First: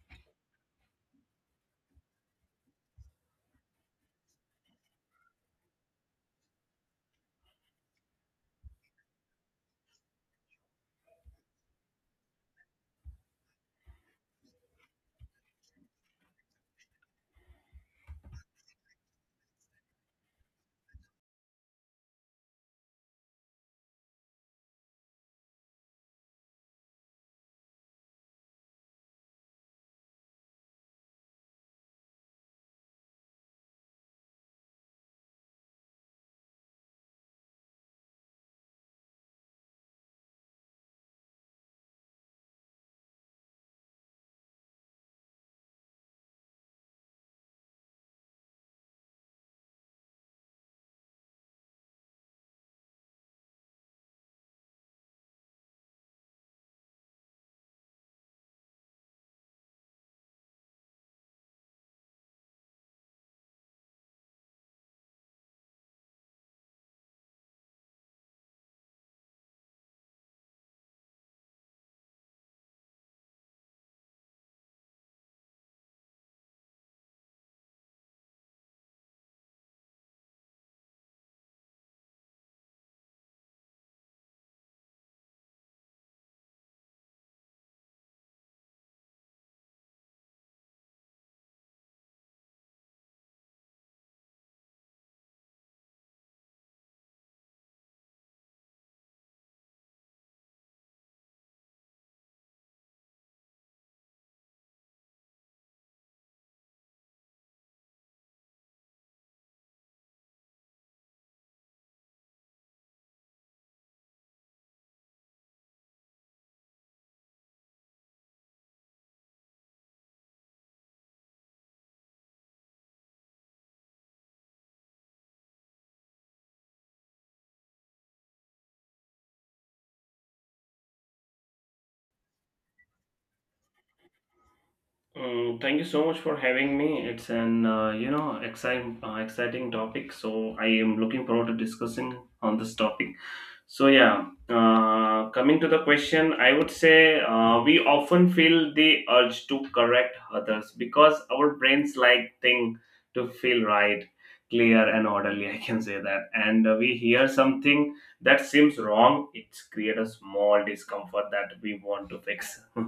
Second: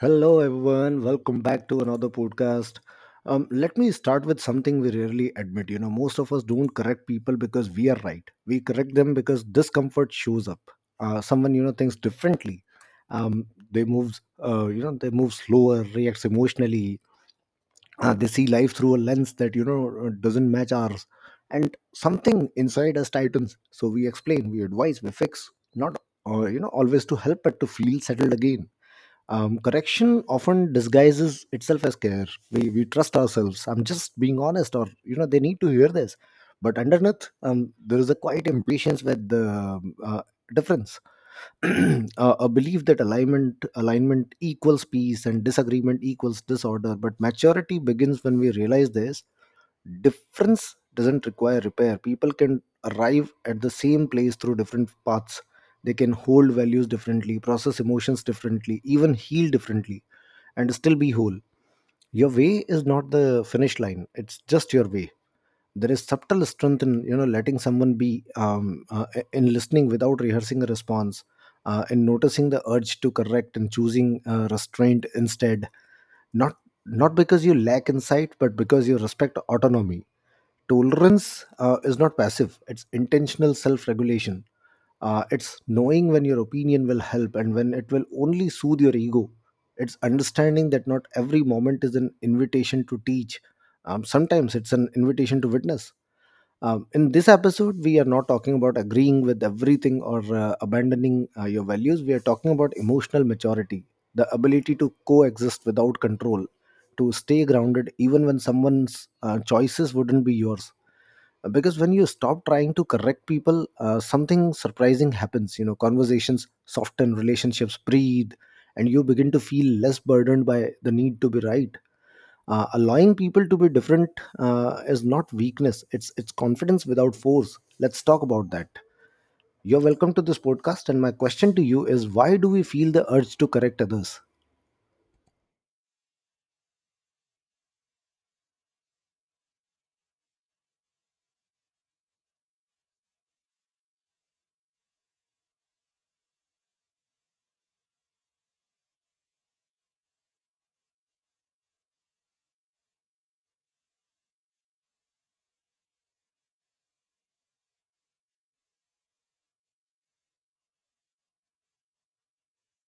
Hello, everyone. Welcome back to another podcast. Let me start with something we rarely admit. You know, most of us don't correct people because we are right. We correct them because discomfort shows up. Someone you know thinks differently. Um, they move. You know, they move slower, reacts emotionally. They see life through a lens that you know doesn't match ours, and something inside us tightens. So we explain, we advise, we fix. Not you know always to help, but to feel settled again. Correction often disguises itself as care. We trust ourselves. I'm just being honest, or you know they need to hear this. But underneath there is a quiet impatience with the difference. a, a belief that alignment equals peace and disagreement equals disorder. But maturity begins when we realize this. Difference doesn't require repair. People can arrive at the same place through different paths. They can hold values differently, process emotions differently, even heal differently, and still be whole. Your way is not the finish line, it's just your way. There is subtle strength in you know letting someone be, in listening without rehearsing a response, in noticing the urge to correct and choosing restraint instead. not Not because you lack insight, but because you respect autonomy. Tolerance is not passive, it's intentional self regulation. It's knowing when your opinion will help and when it will only soothe your ego. It's understanding that not every moment is an invitation to teach. Sometimes it's an invitation to witness. In this episode, we are not talking about agreeing with everything or abandoning your values. We are talking about emotional maturity, the ability to coexist without control, to stay grounded even when someone's choices wouldn't be yours. Because when you stop trying to correct people, something surprising happens. You know, conversations soften, relationships breathe, and you begin to feel less burdened by the need to be right. Allowing people to be different is not weakness, it's confidence without force. Let's talk about that. You're welcome to this podcast, and my question to you is, why do we feel the urge to correct others? Mm, thank you so much for having me. It's an exciting exciting topic, so I am looking forward to discussing on this topic. So yeah, coming to the question, I would say we often feel the urge to correct others because our brains like thing to feel right, clear and orderly. I can say that, and we hear something that seems wrong, it creates a small discomfort that we want to fix.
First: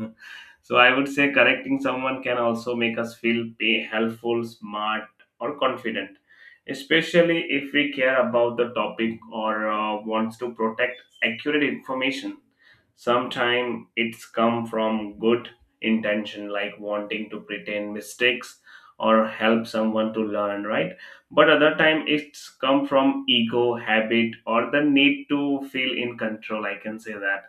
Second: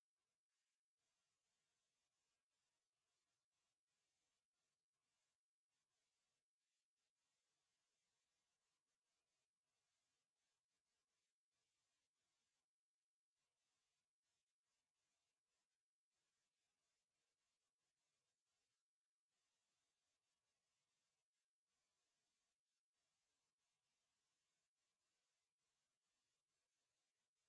So I would say correcting someone can also make us feel pay, helpful, smart, or confident, especially if we care about the topic or wants to protect accurate information. Sometimes it's come from good intention, like wanting to pretend mistakes or help someone to learn right, but other time it's come from ego habit or the need to feel in control, I can say that.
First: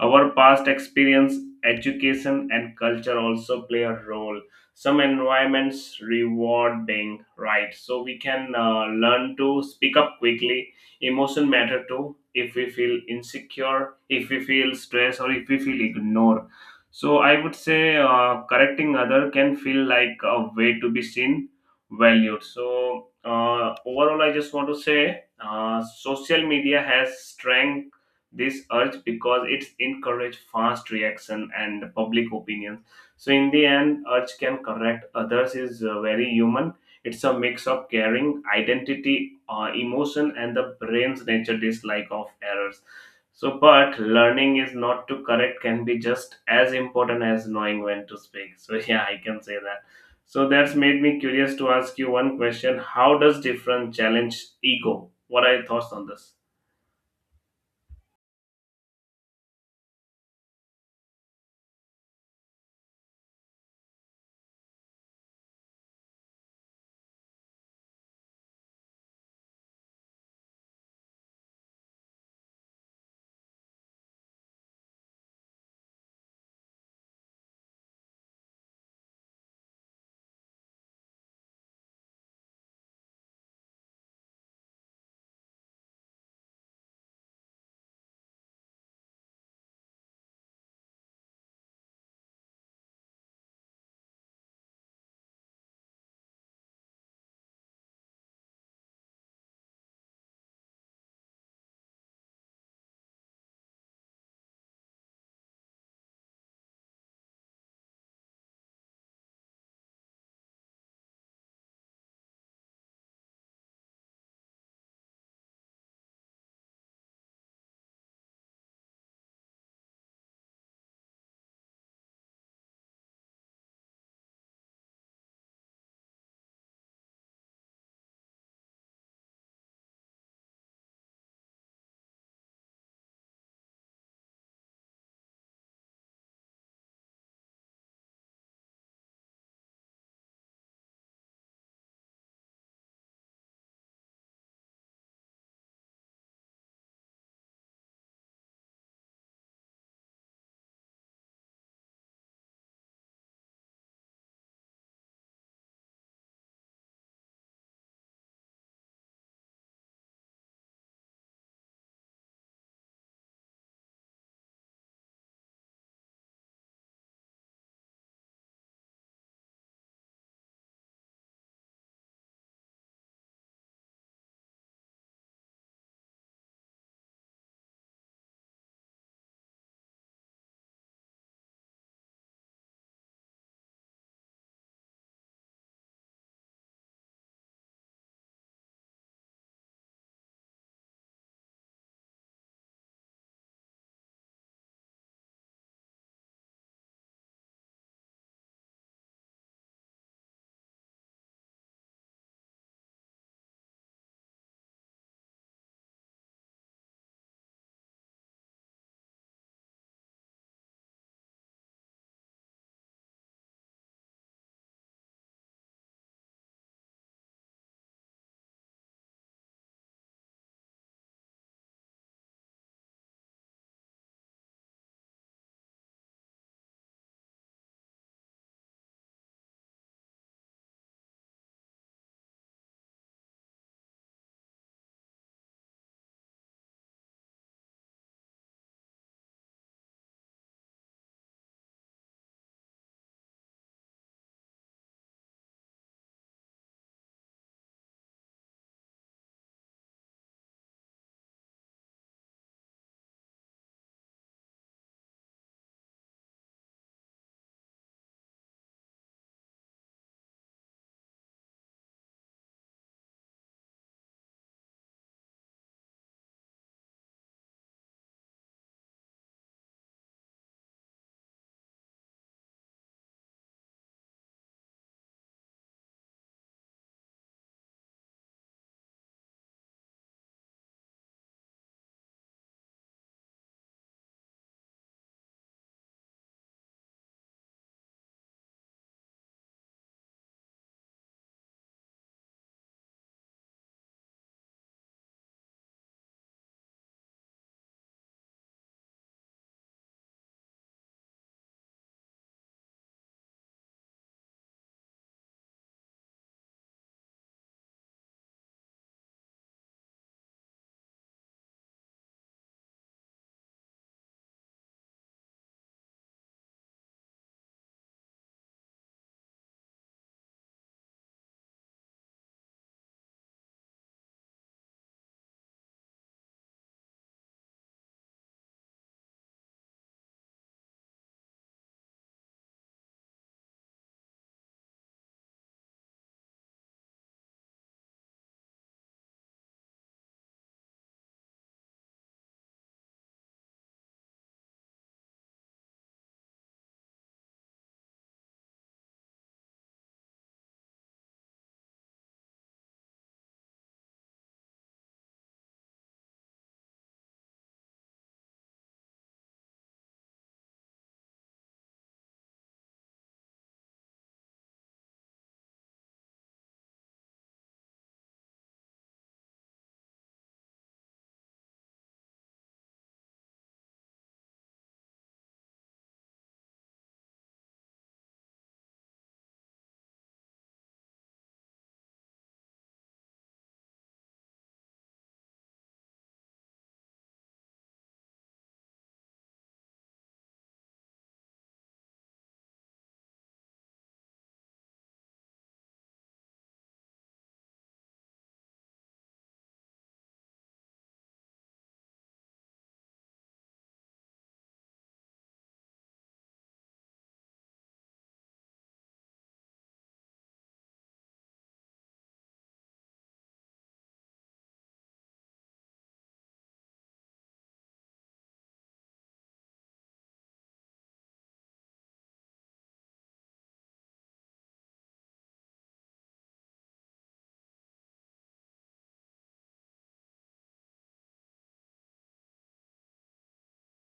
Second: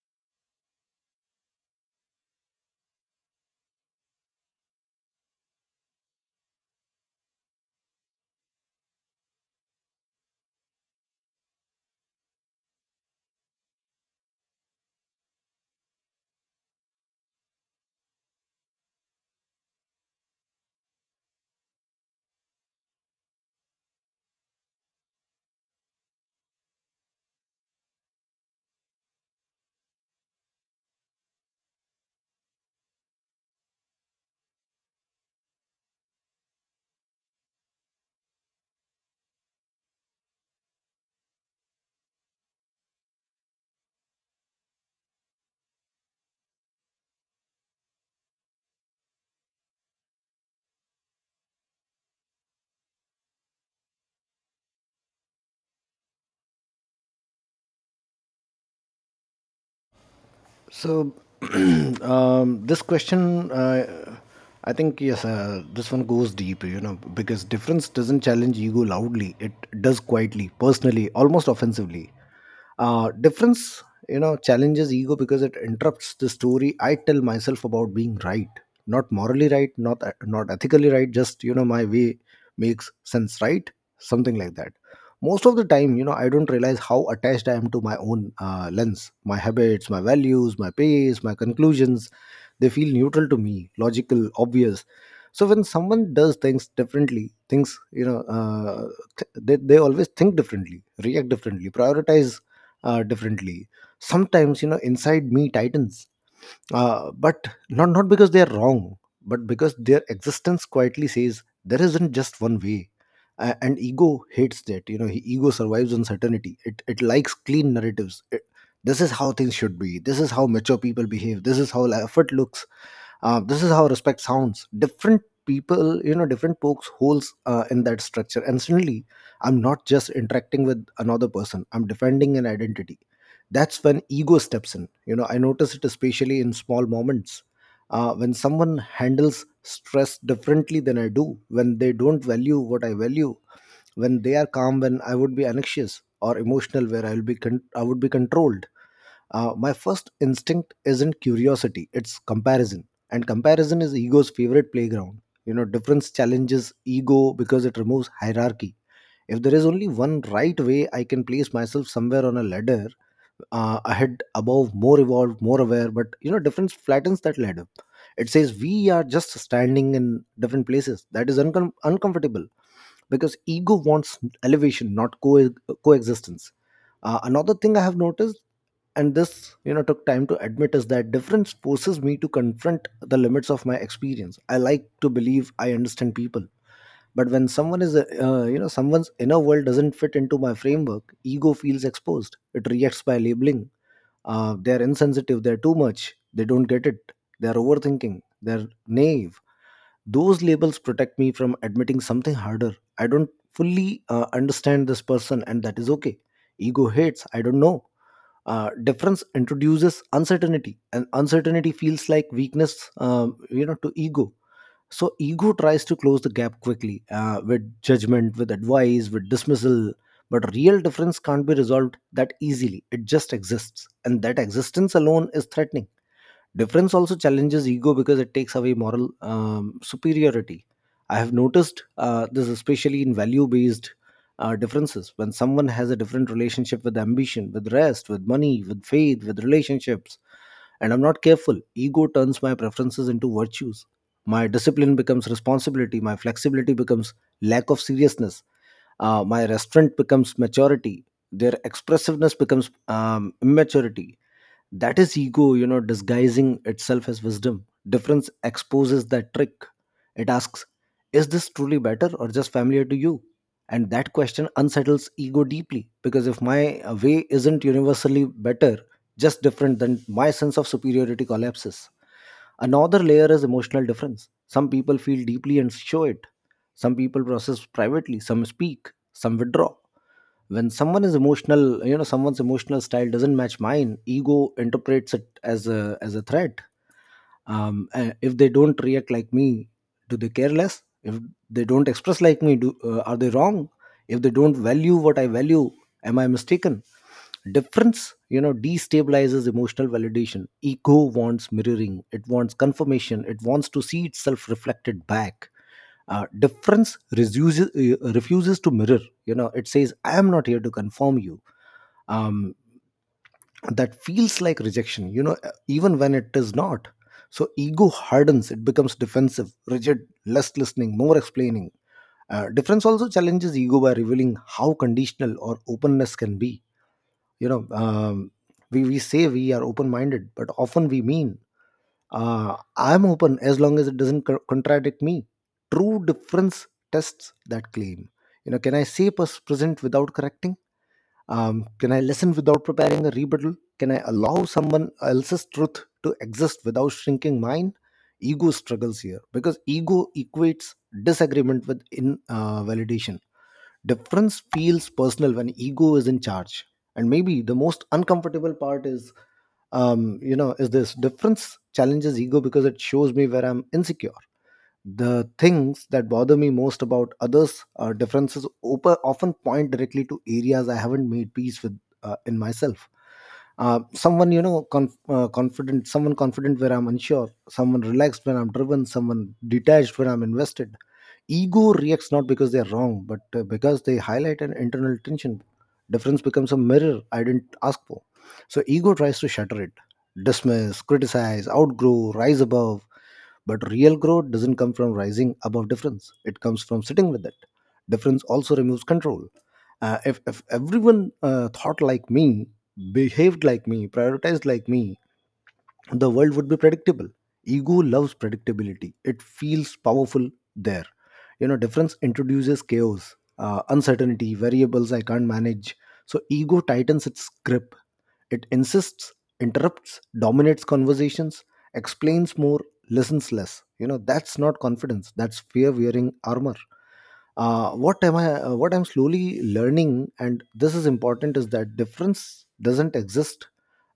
Our past experience, education and culture also play a role. Some environments rewarding right, so we can learn to speak up quickly. Emotion matter too, if we feel insecure, if we feel stressed or if we feel ignored. So I would say correcting other can feel like a way to be seen, valued. So overall I just want to say social media has strength this urge because it's encourage fast reaction and public opinion. So in the end, urge can correct others is very human. It's a mix of caring, identity, emotion, and the brain's nature dislike of errors. So, but learning is not to correct can be just as important as knowing when to speak. So yeah, I can say that. So that's made me curious to ask you one question: how does different challenge ego? What are your thoughts on this? So this question, I think yes, this one goes deep, you know, because difference doesn't challenge ego loudly. It does quietly, personally, almost offensively. Difference, you know, challenges ego because it interrupts the story I tell myself about being right. Not morally right, not ethically right, just you know my way makes sense, right? Something like that. Most of the time, you know, I don't realize how attached I am to my own lens, my habits, my values, my pace, my conclusions. They feel neutral to me, logical, obvious. So when someone does things differently, things you know they always think differently, react differently, prioritize differently. Sometimes, you know, inside me tightens, but not not because they are wrong, but because their existence quietly says there isn't just one way. And ego hates that. You know, ego survives uncertainty. It likes clean narratives. It, this is how things should be. This is how mature people behave. This is how effort looks. This is how respect sounds. Different people, you know, different pokes holes in that structure. And suddenly I'm not just interacting with another person, I'm defending an identity. That's when ego steps in. You know, I notice it especially in small moments, when someone handles stress differently than I do, when they don't value what I value, when they are calm when I would be anxious, or emotional where I will be I would be controlled. My first instinct isn't curiosity, it's comparison. And comparison is ego's favorite playground. You know, difference challenges ego because it removes hierarchy. If there is only one right way, I can place myself somewhere on a ladder, ahead, above, more evolved, more aware. But you know difference flattens that ladder. It says we are just standing in different places. That is uncomfortable because ego wants elevation, not coexistence. Another thing I have noticed, and this you know took time to admit, is that difference forces me to confront the limits of my experience. I like to believe I understand people, but when someone is you know, someone's inner world doesn't fit into my framework, ego feels exposed. It reacts by labeling. They're insensitive, they're too much, they don't get it, they're overthinking, they're naive. Those labels protect me from admitting something harder. I don't fully understand this person, and that is okay. Ego hates I don't know. Difference introduces uncertainty, and uncertainty feels like weakness, you know, to ego. So ego tries to close the gap quickly with judgment, with advice, with dismissal. But real difference can't be resolved that easily. It just exists. And that existence alone is threatening. Difference also challenges ego because it takes away moral superiority. I have noticed this especially in value based differences. When someone has a different relationship with ambition, with rest, with money, with faith, with relationships, and I'm not careful, ego turns my preferences into virtues. My discipline becomes responsibility, my flexibility becomes lack of seriousness, my restraint becomes maturity, their expressiveness becomes immaturity. That is ego, you know, disguising itself as wisdom. Difference exposes that trick. It asks, is this truly better, or just familiar to you? And that question unsettles ego deeply, because if my way isn't universally better, just different, then my sense of superiority collapses. Another layer is emotional difference. Some people feel deeply and show it. Some people process privately, some speak, some withdraw. When someone is emotional, you know, someone's emotional style doesn't match mine, ego interprets it as a threat. If they don't react like me, do they care less? If they don't express like me, do are they wrong? If they don't value what I value, am I mistaken? Difference, you know, destabilizes emotional validation. Ego wants mirroring, it wants confirmation, it wants to see itself reflected back. Difference refuses to mirror. You know, it says I am not here to conform you. um, that feels like rejection, you know, even when it is not. So ego hardens, it becomes defensive, rigid, less listening, more explaining. Difference also challenges ego by revealing how conditional or openness can be. You know, we say we are open minded, but often we mean, I'm open as long as it doesn't contradict me. True difference tests that claim. You know, can I say present without correcting? Can I listen without preparing a rebuttal? Can I allow someone else's truth to exist without shrinking mine? Ego struggles here because ego equates disagreement with in validation. Difference feels personal when ego is in charge. And maybe the most uncomfortable part is, you know, is this, difference challenges ego because it shows me where I'm insecure. The things that bother me most about others' differences often point directly to areas I haven't made peace with in myself. Someone, you know, conf- confident, someone confident where I'm unsure, someone relaxed when I'm driven, someone detached when I'm invested, ego reacts not because they're wrong, but because they highlight an internal tension. Difference becomes a mirror I didn't ask for. So ego tries to shatter it, dismiss, criticize, outgrow, rise above. But real growth doesn't come from rising above difference, it comes from sitting with it. Difference also removes control. If everyone thought like me, behaved like me, prioritized like me, the world would be predictable. Ego loves predictability, it feels powerful there. You know, difference introduces chaos, uncertainty, variables I can't manage. So ego tightens its grip, it insists, interrupts, dominates conversations, explains more, listens less. You know, that's not confidence, that's fear wearing armor. What I'm slowly learning, and this is important, is that difference doesn't exist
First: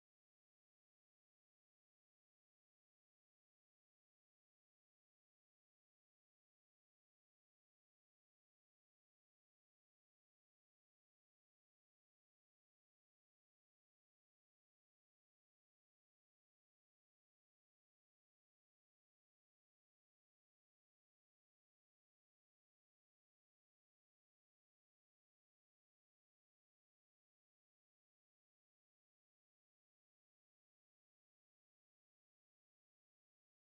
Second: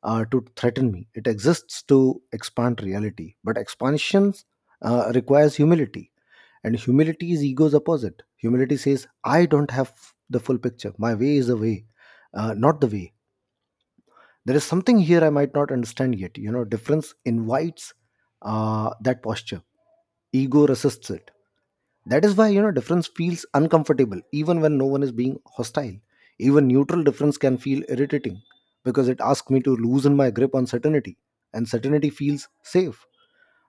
to threaten me, it exists to expand reality. But expansions requires humility, and humility is ego's opposite. Humility says I don't have the full picture. My way is the way, not the way. There is something here I might not understand yet. You know, difference invites that posture. Ego resists it. That is why, you know, difference feels uncomfortable even when no one is being hostile. Even neutral difference can feel irritating, because it asks me to loosen my grip on certainty, and certainty feels safe.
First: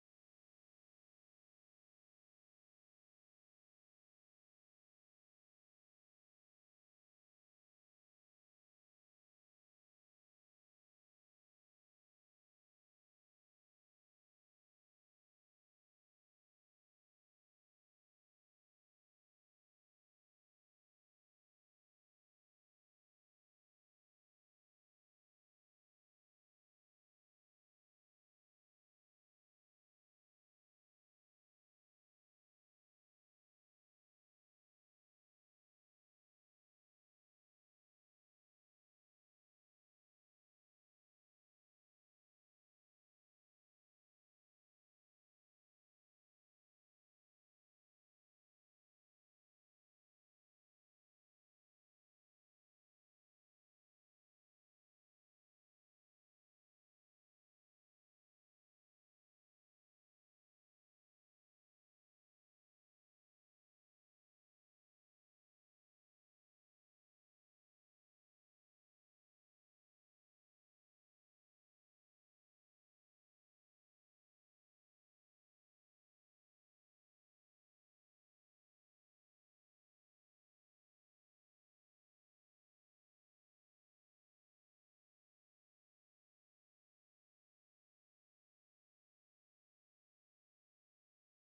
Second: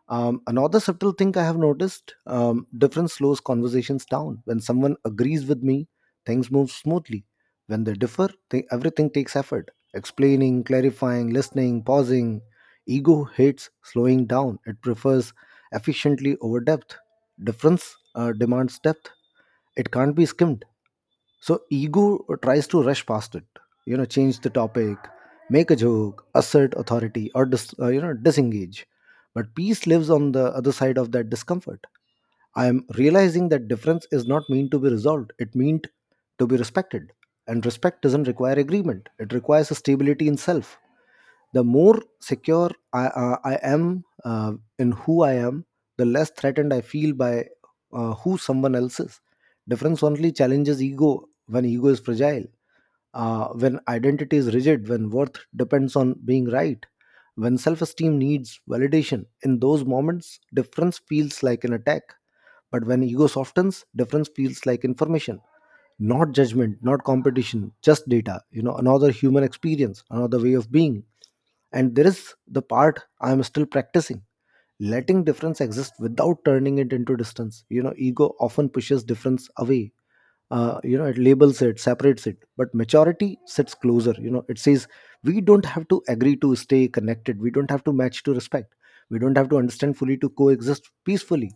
Another subtle thing I have noticed, difference slows conversations down. When someone agrees with me, things move smoothly. When they differ, everything takes effort. Explaining, clarifying, listening, pausing. Ego hates slowing down, it prefers efficiently over depth. Difference demands depth, it can't be skimmed. So ego tries to rush past it, change the topic, make a joke, assert authority, or disengage. But peace lives on the other side of that discomfort. I am realizing that difference is not meant to be resolved; it meant to be respected. And respect doesn't require agreement; it requires a stability in self. The more secure I am in who I am, the less threatened I feel by who someone else is. Difference only challenges ego when ego is fragile, when identity is rigid, when worth depends on being right, when self-esteem needs validation. In those moments difference feels like an attack, but when ego softens difference feels like information, not judgment, not competition, just data, another human experience, another way of being. And there is the part I am still practicing, letting difference exist without turning it into distance. Ego often pushes difference away, it labels, it separates, it but maturity sits closer. It says, we don't have to agree to stay connected, we don't have to match to respect, we don't have to understand fully to coexist peacefully.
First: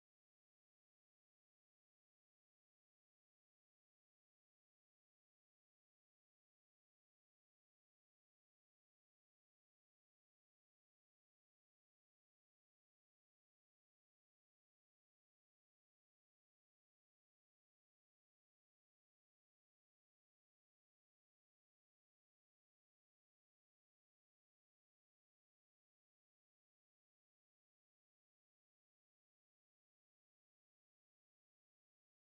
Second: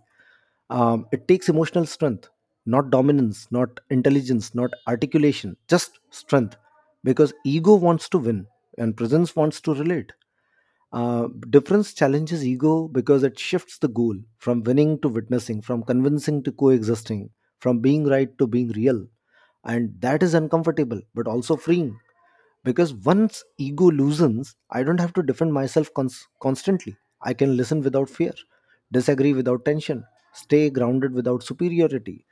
It takes emotional strength, not dominance, not intelligence, not articulation, just strength. Because ego wants to win and presence wants to relate. Difference challenges ego because it shifts the goal from winning to witnessing, from convincing to coexisting, from being right to being real, and that is uncomfortable but also freeing, because once ego loosens I don't have to defend myself constantly. I can listen without fear, disagree without tension, stay grounded without superiority.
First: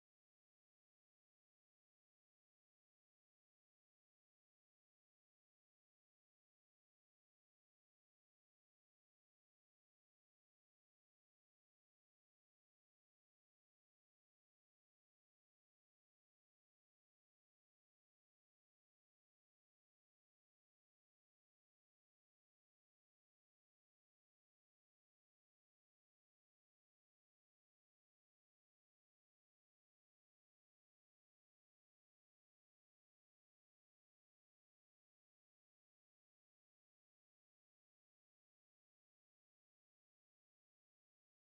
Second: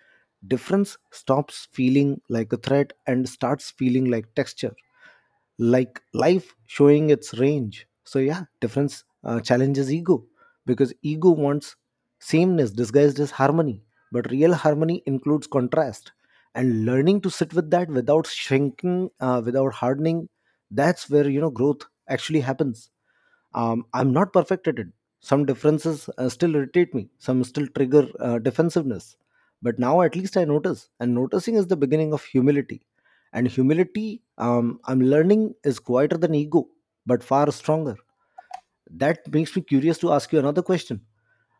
Difference stops feeling like a threat and starts feeling like texture, like life showing its range. So yeah, difference challenges ego, because ego wants sameness disguised as harmony, but real harmony includes contrast, and learning to sit with that without shrinking, without hardening, that's where growth actually happens. I'm not perfect at it. Some differences still irritate me, some still trigger defensiveness, but now at least I notice, and noticing is the beginning of humility. And humility, I'm learning, is quieter than ego, but far stronger. That makes me curious to ask you another question.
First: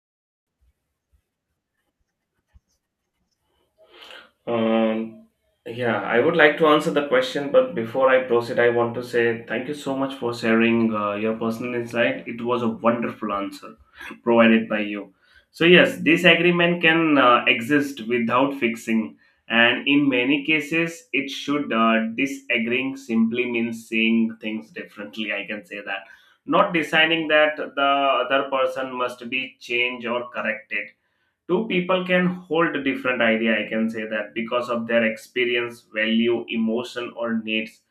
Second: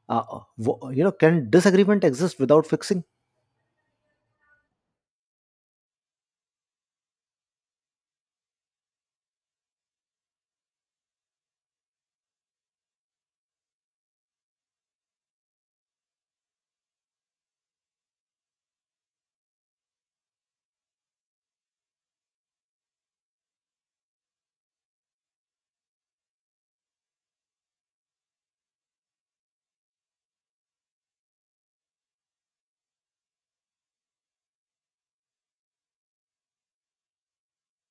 Can disagreement exist without fixing? Um, yeah, I would like to answer the question, but before I proceed, I want to say thank you so much for sharing your personal insight. It was a wonderful answer provided by you. So, yes, disagreement can exist without fixing, and in many cases, it should. Disagreeing simply means seeing things differently, I can say that. Not deciding that the other person must be changed or corrected. Two people can hold a different idea, I can say that, because of their experience, value, emotion or needs.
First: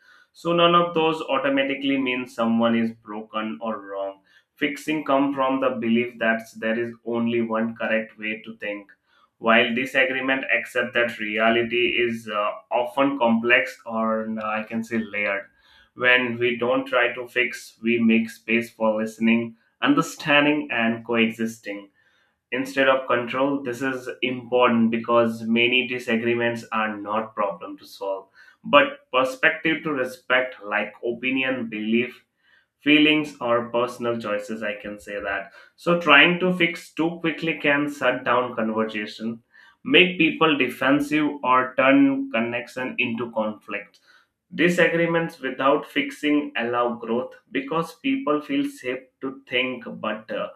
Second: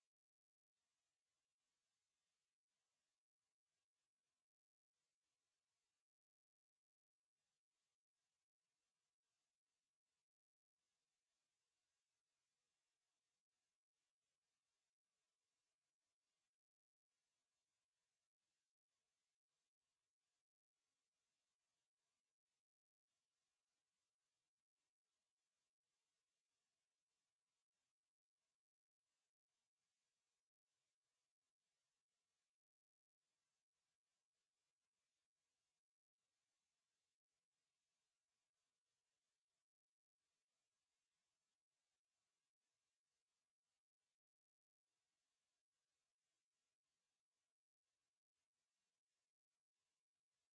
So none of those automatically means someone is broken or wrong. Fixing come from the belief that there is only one correct way to think, while disagreement accept that reality is often complex or I can say layered. When we don't try to fix, we make space for listening, understanding and coexisting instead of control. This is important because many disagreements are not problem to solve but perspective to respect, like opinion, belief, feelings or personal choices, I can say that. So trying to fix too quickly can shut down conversation, make people defensive or turn connection into conflict. Disagreements without fixing allow growth because people feel safe to think but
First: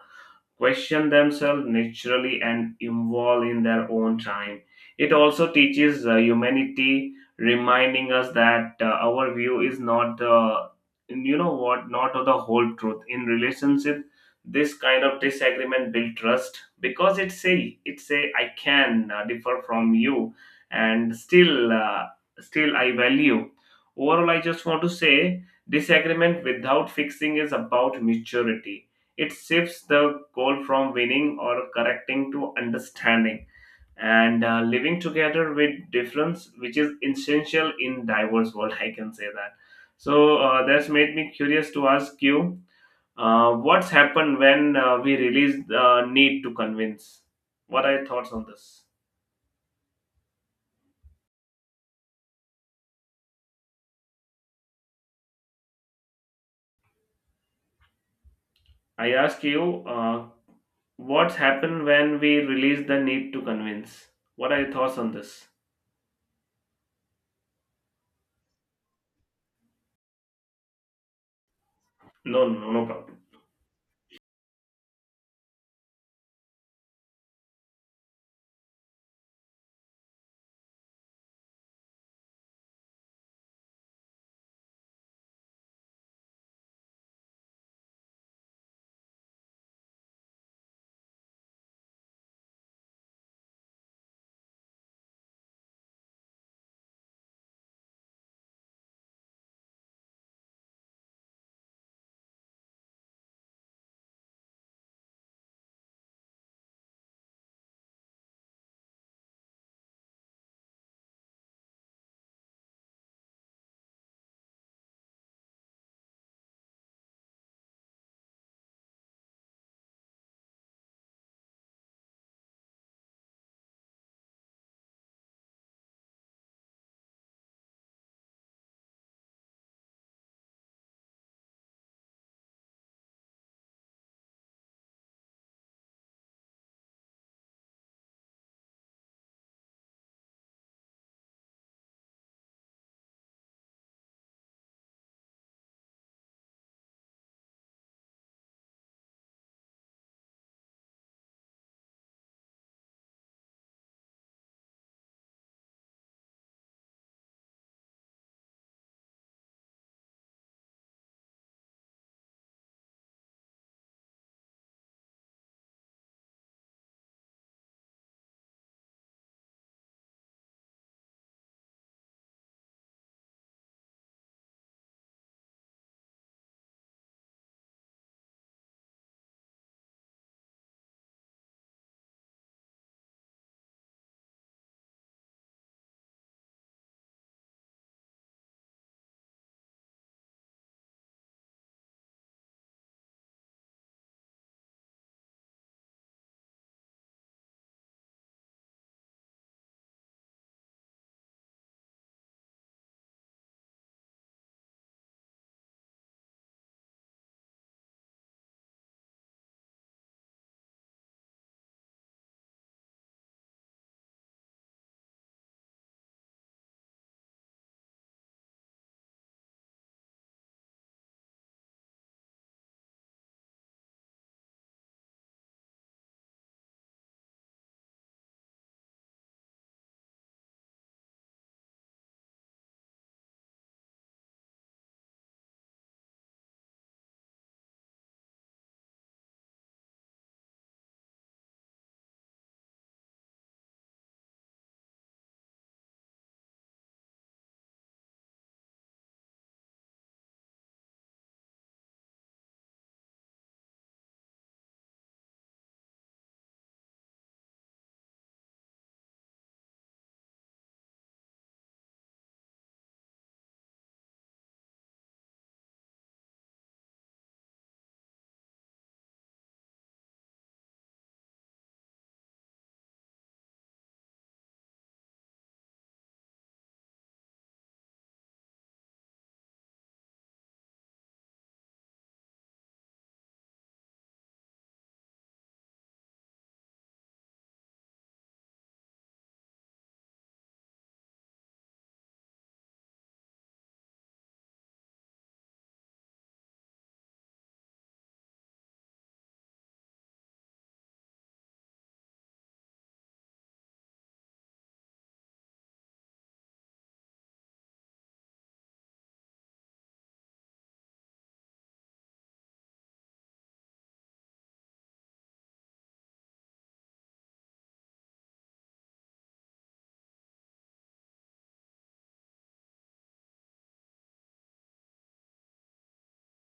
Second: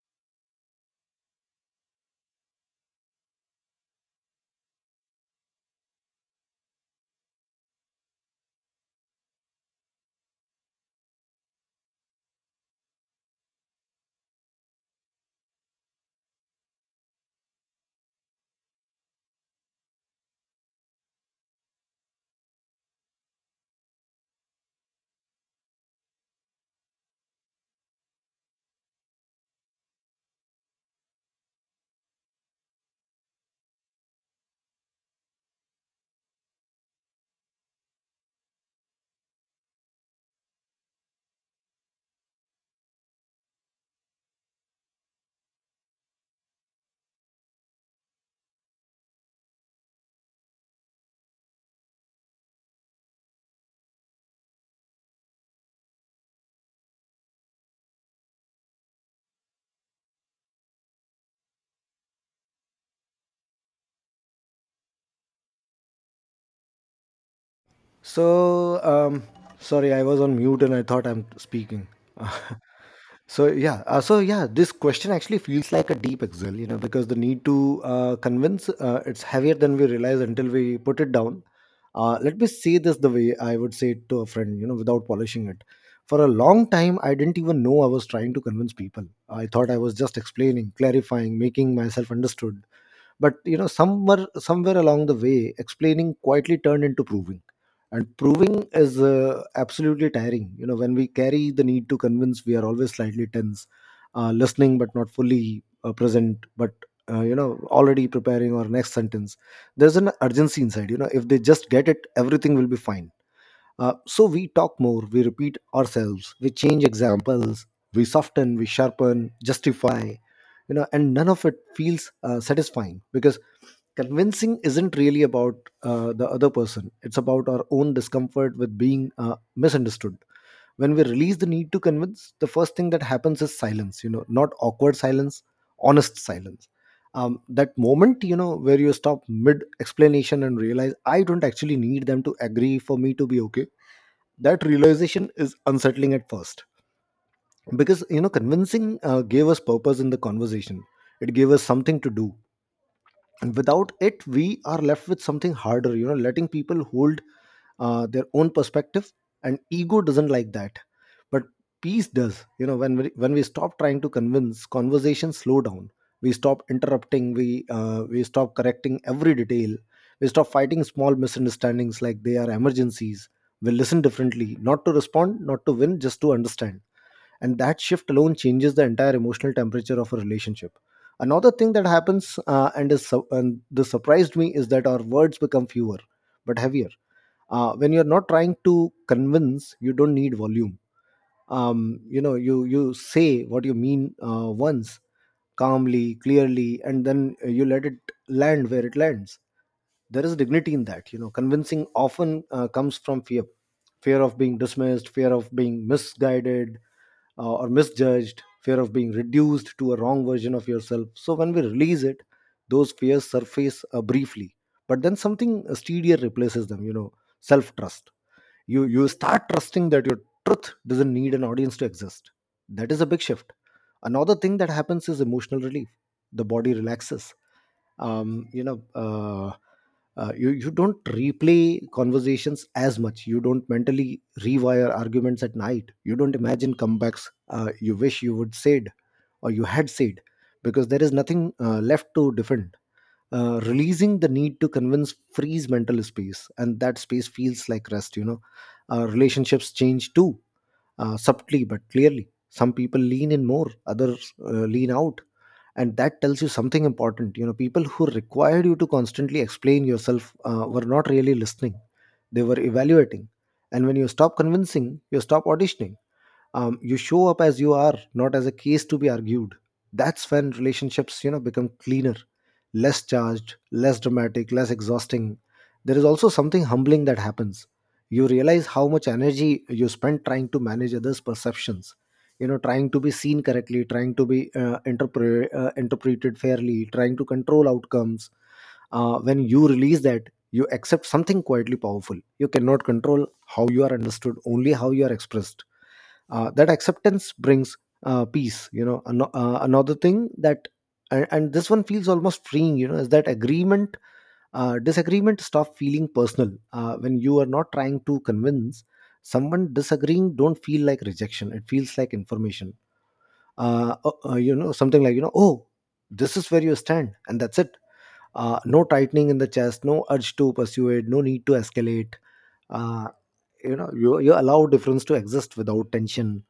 question themselves naturally and evolve in their own time. It also teaches humanity, reminding us that our view is not the, you know what, not of the whole truth. In relationship, this kind of disagreement build trust because it say I can differ from you, and still I value. Overall, I just want to say disagreement without fixing is about maturity. It shifts the goal from winning or correcting to understanding and living together with difference, which is essential in diverse world. I can say that. So that's made me curious to ask you, what's happened when we release the need to convince? What are your thoughts on this? I ask you, what's happened when we release the need to convince? What are your thoughts on this? So um, sorry I was on mute and I thought I'm speaking. No, no, no problem. So yeah, this question actually feels like a deep exhale, because the need to convince it's heavier than we realize until we put it down. Let me say this the way I would say it to a friend, without polishing it. For a long time, I didn't even know I was trying to convince people. I thought I was just explaining, clarifying, making myself understood, but somewhere along the way, explaining quietly turned into proving, and proving is absolutely tiring. When we carry the need to convince, we are always slightly tense, listening but not fully present, but uh, you know already preparing our next sentence. There's an urgency inside, if they just get it, everything will be fine. So we talk more, we repeat ourselves, we change examples, we soften, we sharpen, justify, and none of it feels satisfying, because convincing isn't really about the other person. It's about our own discomfort with being misunderstood. When we release the need to convince, the first thing that happens is silence, not awkward silence, honest silence. That moment, where you stop mid explanation and realize I don't actually need them to agree for me to be okay. That realization is unsettling at first, because convincing gave us purpose in the conversation, it gave us something to do, and without it we are left with something harder, letting people hold their own perspective, and ego doesn't like that. But peace does. When we stop trying to convince, conversations slow down, we stop interrupting, we stop correcting every detail, we stop fighting small misunderstandings like they are emergencies, we listen differently, not to respond, not to win, just to understand. And that shift alone changes the entire emotional temperature of a relationship. Another thing that happens, and this surprised me, is that our words become fewer but heavier. When you're not trying to convince, you don't need volume. You say what you mean once, calmly, clearly, and then you let it land where it lands. There is dignity in that. Convincing often comes from fear. Fear of being dismissed, fear of being misguided, or misjudged, fear of being reduced to a wrong version of yourself. So when we release it, those fears surface briefly, but then something steadier replaces them. Self trust. You start trusting that your truth doesn't need an audience to exist. That is a big shift. Another thing that happens is emotional relief. The body relaxes. Um, you know uh, uh, you you don't replay conversations as much, you don't mentally rewire arguments at night, you don't imagine comebacks, you wish you would said or you had said, because there is nothing left to defend. Releasing the need to convince frees mental space, and that space feels like rest. Relationships change too, subtly but clearly. Some people lean in more, others lean out, and that tells you something important. People who required you to constantly explain yourself were not really listening, they were evaluating. And when you stop convincing, you stop auditioning. You show up as you are, not as a case to be argued. That's when relationships, become cleaner, less charged, less dramatic, less exhausting. There is also something humbling that happens. You realize how much energy you spend trying to manage others perceptions, trying to be seen correctly, trying to be interpreted fairly, trying to control outcomes. When you release that, you accept something quietly powerful. You cannot control how you are understood, only how you are expressed. That acceptance brings peace. Another thing that, and this one feels almost freeing. Is that agreement disagreement stop feeling personal, when you are not trying to convince, someone disagreeing don't feel like rejection, it feels like information, something like, oh, this is where you stand and that's it. No tightening in the chest, no urge to persuade, no need to escalate. Uh, you know you, you allow difference to exist without tension,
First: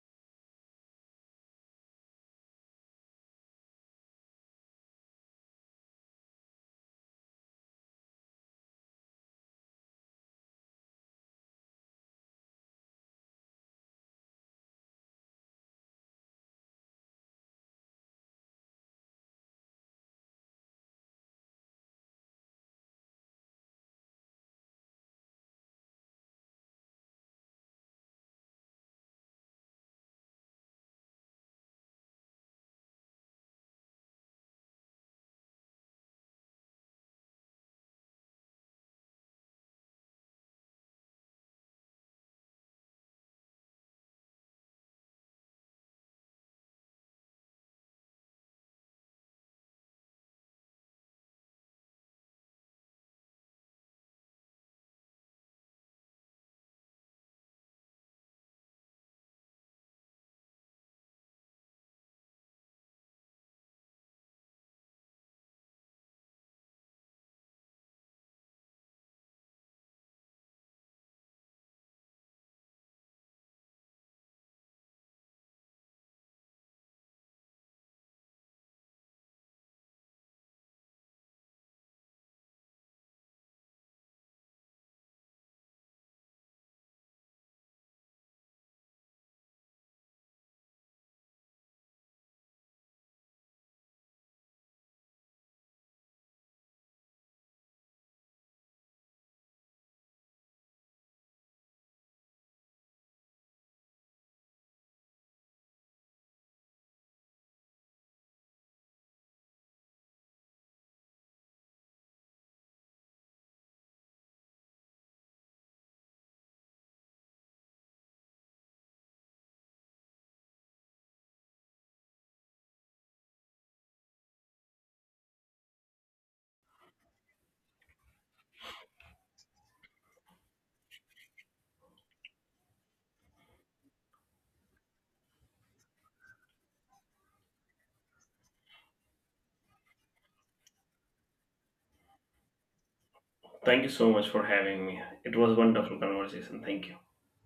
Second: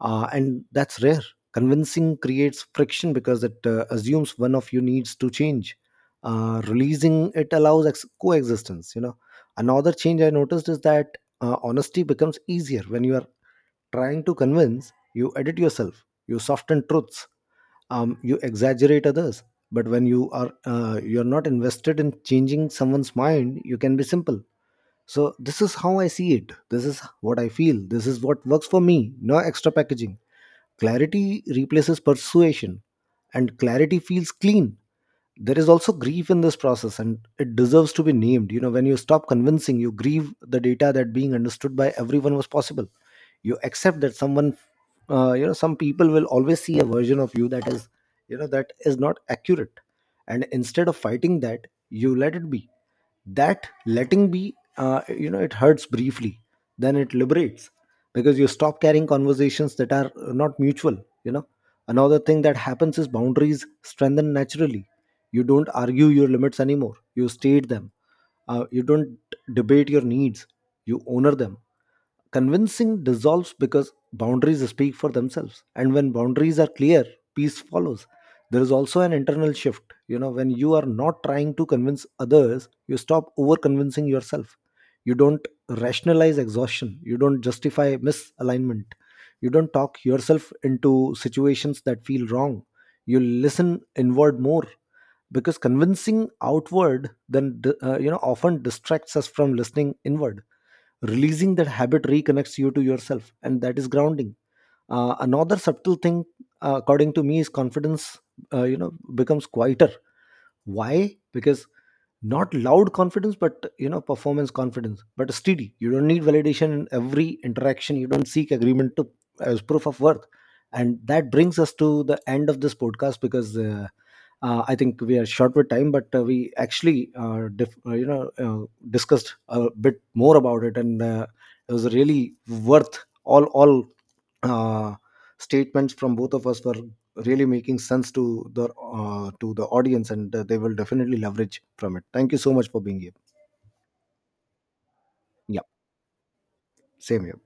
and that's rare. Convincing creates friction because it assumes one of you needs to change. Releasing it allows coexistence. Another change I noticed is that honesty becomes easier. When you are trying to convince, you edit yourself, you soften truths, you exaggerate others. But when you're not invested in changing someone's mind, you can be simple. So this is how I see it, this is what I feel, this is what works for me. No extra packaging. Clarity replaces persuasion, and clarity feels clean. There is also grief in this process, and it deserves to be named. When you stop convincing, you grieve the data that being understood by everyone was possible. You accept that someone you know some people will always see a version of you that is, that is not accurate. And instead of fighting that, you let it be. That letting be, it hurts briefly, then it liberates, because you stop carrying conversations that are not mutual you know Another thing that happens is boundaries strengthen naturally. You don't argue your limits anymore, you state them. You don't debate your needs, you honor them. Convincing dissolves because boundaries speak for themselves, and when boundaries are clear, peace follows. There is also an internal shift. When you are not trying to convince others, you stop over convincing yourself. You don't rationalize exhaustion, you don't justify misalignment, you don't talk yourself into situations that feel wrong. You listen inward more, because convincing outward then often distracts us from listening inward. Releasing that habit reconnects you to yourself, and that is grounding. Another subtle thing, according to me, is confidence. Becomes quieter. Why? Because not loud confidence, but performance confidence, but steady. You don't need validation in every interaction, you don't seek agreement to as proof of worth. And that brings us to the end of this podcast, because I think we are short with time. But we actually discussed a bit more about it, and it was really worth all uh, statements from both of us were really making sense the to the audience, and they will definitely leverage from it. Thank you so much for being here. Thank you so much for having me. It was a Yeah, wonderful conversation. Thank you. same here.